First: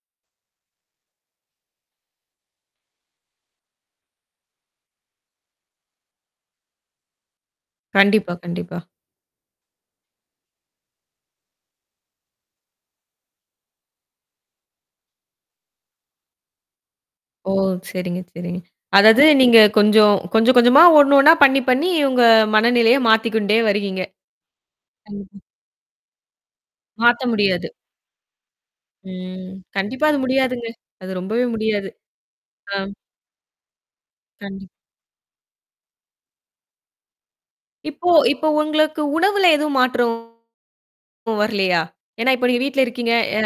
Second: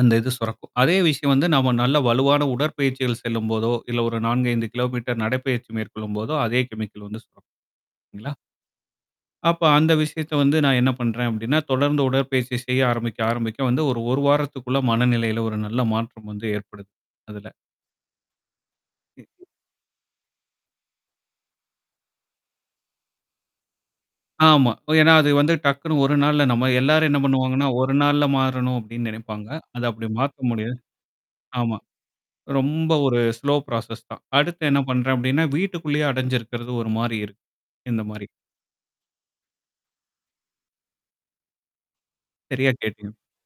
அந்த இது சுரக்கும். அதே விஷயம் வந்து நம்ம நல்ல வலுவான உடற்பயிற்சிகள் செல்லும்போதோ, இல்ல ஒரு 4 5 கிலோமீட்டர் நடைப்பயிற்சி மேற்கொள்ளும்போதோ, அதே கெமிக்கல் வந்து சுரக்கும். இல்லங்களா? கண்டிப்பா, கண்டிப்பா. அப்ப அந்த விஷயத்த வந்து நான் என்ன பண்றேன்? அப்படின்னா, தொடர்ந்து உடற்பயிற்சி செய்ய ஆரம்பிக்க ஆரம்பிக்க வந்து ஒரு 1 வாரத்துக்குள்ள மனநிலையில ஒரு நல்ல மாற்றம் வந்து ஏற்படுது. அதுல. ஓ! சரிங்க, சரிங்க. அதாவது நீங்க கொஞ்சம், கொஞ்சம் கொஞ்சமா ஒண்ணு ஒண்ணா பண்ணி, பண்ணி உங்க மனநிலைய மாத்திக்கொண்டே வர்றீங்க. ஆமா. இப்ப ஏன்னா அது கண்டிப்பா. வந்து டக்குன்னு ஒரு நாள்ல நம்ம எல்லாரும் என்ன மாத்த பண்ணுவாங்கன்னா, முடியாது. ஒரு நாள்ல மாறணும் அப்படின்னு நினைப்பாங்க. ம். அத கண்டிப்பா அப்படி அது மாத்த முடியாதுங்க. முடியாது. அது ரொம்பவே ஆமா. முடியாது. ஆ. ரொம்ப ஒரு ஸ்லோ ப்ராசஸ் தான். அடுத்து கண்டிப் என்ன பண்றேன் அப்படின்னா, வீட்டுக்குள்ளேயே அடைஞ்சிருக்கிறது ஒரு மாரி இருக்கு. இந்த இப்போ மாரி. இப்போ உங்களுக்கு உணவுல எதுவும் மாற்றம் வரலையா? ஏன்னா இப்ப நீங்க சரியா வீட்ல இருக்கீங்க கேட்டீங்கங்க. எ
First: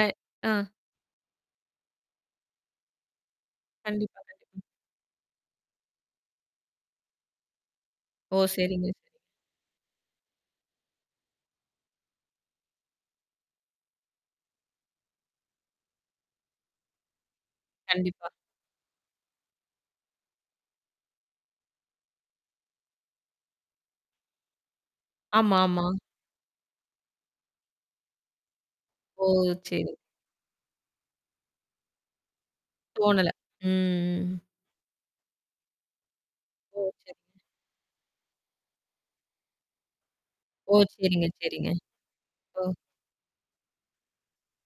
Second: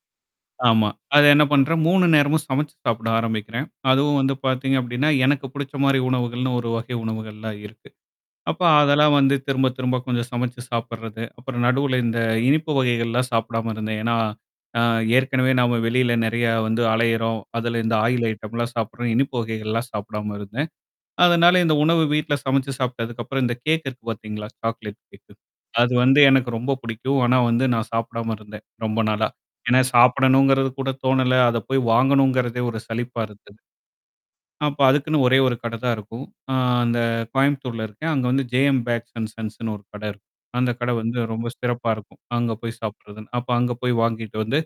ஆ. ஆமா. அது என்ன பண்றேன்? 3 நேரமும் சமைச்சு சாப்பிட ஆரம்பிக்கிறேன். அதுவும் கண்டிப்பா, வந்து கண்டிப்பா. பாத்தீங்க அப்டின்னா, எனக்கு புடிச்ச மாரி உணவுகள்னு ஒரு வகை உணவுகள்லாம் இருக்கு. ஓ! அப்ப சரிங்க, அதெல்லாம் சரி. வந்து திரும்ப, திரும்ப கொஞ்சம் சமைச்சு சாப்பிட்றது. அப்புறம் நடுவுல இந்த இனிப்பு வகைகள்லாம் சாப்பிடாம இருந்தேன். ஏன்னா அ ஏற்கனவே நாம வெளியில நெறைய வந்து அலையுறோம், அதுல இந்த ஆயில் கண்டிப்பா. ஐட்டம்லாம் சாப்பட்றோம். இனிப்பு வகைகள்லாம் சாப்பிடாம இருந்தேன். அதனால இந்த உணவு வீட்ல சமைச்சு சாப்ட்டதுக்கப்புறம், இந்த கேக் இருக்கு பாத்தீங்களா? Chocolate cake. ஆமா, ஆமா. அது வந்து எனக்கு ரொம்ப பிடிக்கும். ஆனா வந்து, நான் சாப்பிடாம இருந்தேன். ரொம்ப ஓ! நாளா. ஏன்னா சரி. சாப்பிடணுங்கிறது கூட தோணல. அத போய் வாங்கணுங்கிறதே ஒரு சலிப்பா தோணல. இருக்குது. ம். அப்ப அதுக்குன்னு ஒரே ஒரு கடை தான் இருக்கும். அ ஓ. அந்த சரிங்க. கோயம்புத்தூர்ல இருக்கேன். அங்க வந்து "ஜே-எம் பேக்ஸ் அன் சன்ஸ்ன்னு" ஒரு கடை இருக்கும். அந்த ஓ! கடை வந்து சரிங்க, ரொம்ப சரிங்க. சிறப்பா இருக்கும். அங்க ஓ! போய் சாப்படுறதுன்னு. அப்ப அங்க போய் வாங்கிட்டு வந்து,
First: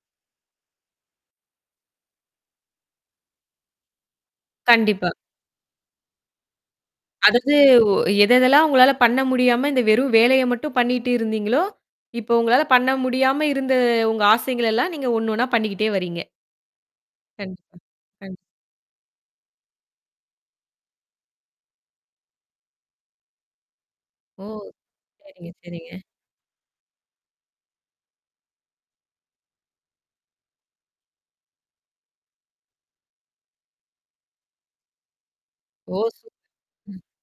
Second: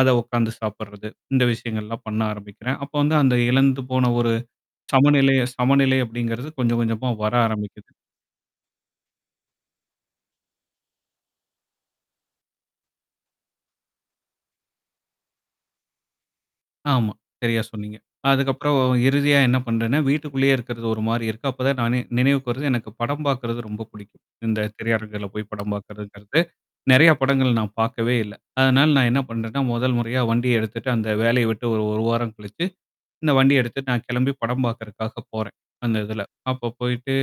அத உக்காந்து சாப்படுறது. இந்த விஷயங்கள்லாம் பண்ண ஆரம்பிக்கிறேன். அப்போ வந்து அந்த இழந்து போன ஒரு கண்டிப்பா. சமநிலை சமநிலை அப்படிங்கிறது கொஞ்சம் கொஞ்சமா வர அதாவது ஆரம்பிக்குது. உ எததெல்லாம் உங்களால பண்ண முடியாம இந்த வெறும் வேலைய மட்டும் பண்ணிட்டு இருந்தீங்களோ! இப்ப உங்களால பண்ண முடியாம இருந்த உங்க ஆசைகள் எல்லாம் நீங்க ஒண்ணு ஒண்ணா பண்ணிக்கிட்டே வர்றீங்க. ஆமா. சரியா கண்டிப்பா. சொன்னீங்க. கண்டிப் அதுக்கப்புறம் இறுதியா என்ன பண்றேன்னா, வீட்டுக்குள்ளேயே இருக்கிறது ஒரு மாரி இருக்கு. அப்ப தான் நானே நினைவுக்கு வருது எனக்கு படம் பார்க்கறது ரொம்ப பிடிக்கும். ஓ! இந்த திரையரங்குல போய் சரிங்க, படம் சரிங்க. பாக்கறதுங்கிறது, நெறைய படங்கள் நான் பாக்கவே இல்ல. அதனால நான் என்ன பண்றேன்னா, 1 முறையா வண்டிய எடுத்துட்டு அந்த வேலைய விட்டு ஒரு 1 வாரம் கழிச்சு இந்த வண்டிய எடுத்துட்டு நான் கெளம்பி படம் பாக்கறதுக்காக போறேன். அந்த ஓ! இதுல. சூப்பர். அப்போ ம். போயிட்டு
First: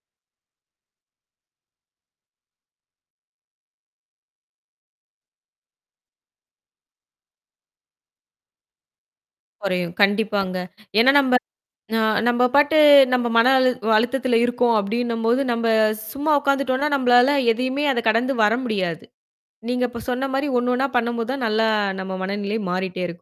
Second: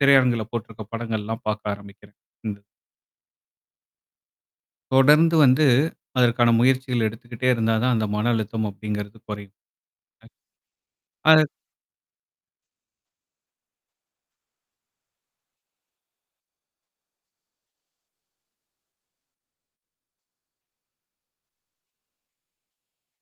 திரையரங்குல போட்டுருக்க படங்கள்லாம் பாக்க ஆரம்பிக்கிறேன். இந்த தொடர்ந்து வந்து அதற்கான முயற்சிகள் எடுத்துக்கிட்டே இருந்தா தான், அந்த மன அழுத்தம் அப்படிங்கிறது குறையும். குறையும். கண்டிப்பாங்க. ஏன்னா நம்ப அத ந நம்ப பாட்டு நம்ம மன அழு அழுத்தத்தில இருக்கோம் அப்டின்னும்போது, நம்ப சும்மா உக்காந்துட்டோனா, நம்மளால எதையுமே அத கடந்து வர முடியாது. நீங்க இப்ப சொன்ன மாரி ஒண்ணு ஒண்ணா பண்ணும்போது தான் நல்லா நம்ம மனநிலை மாறிட்டே இருக்கும்.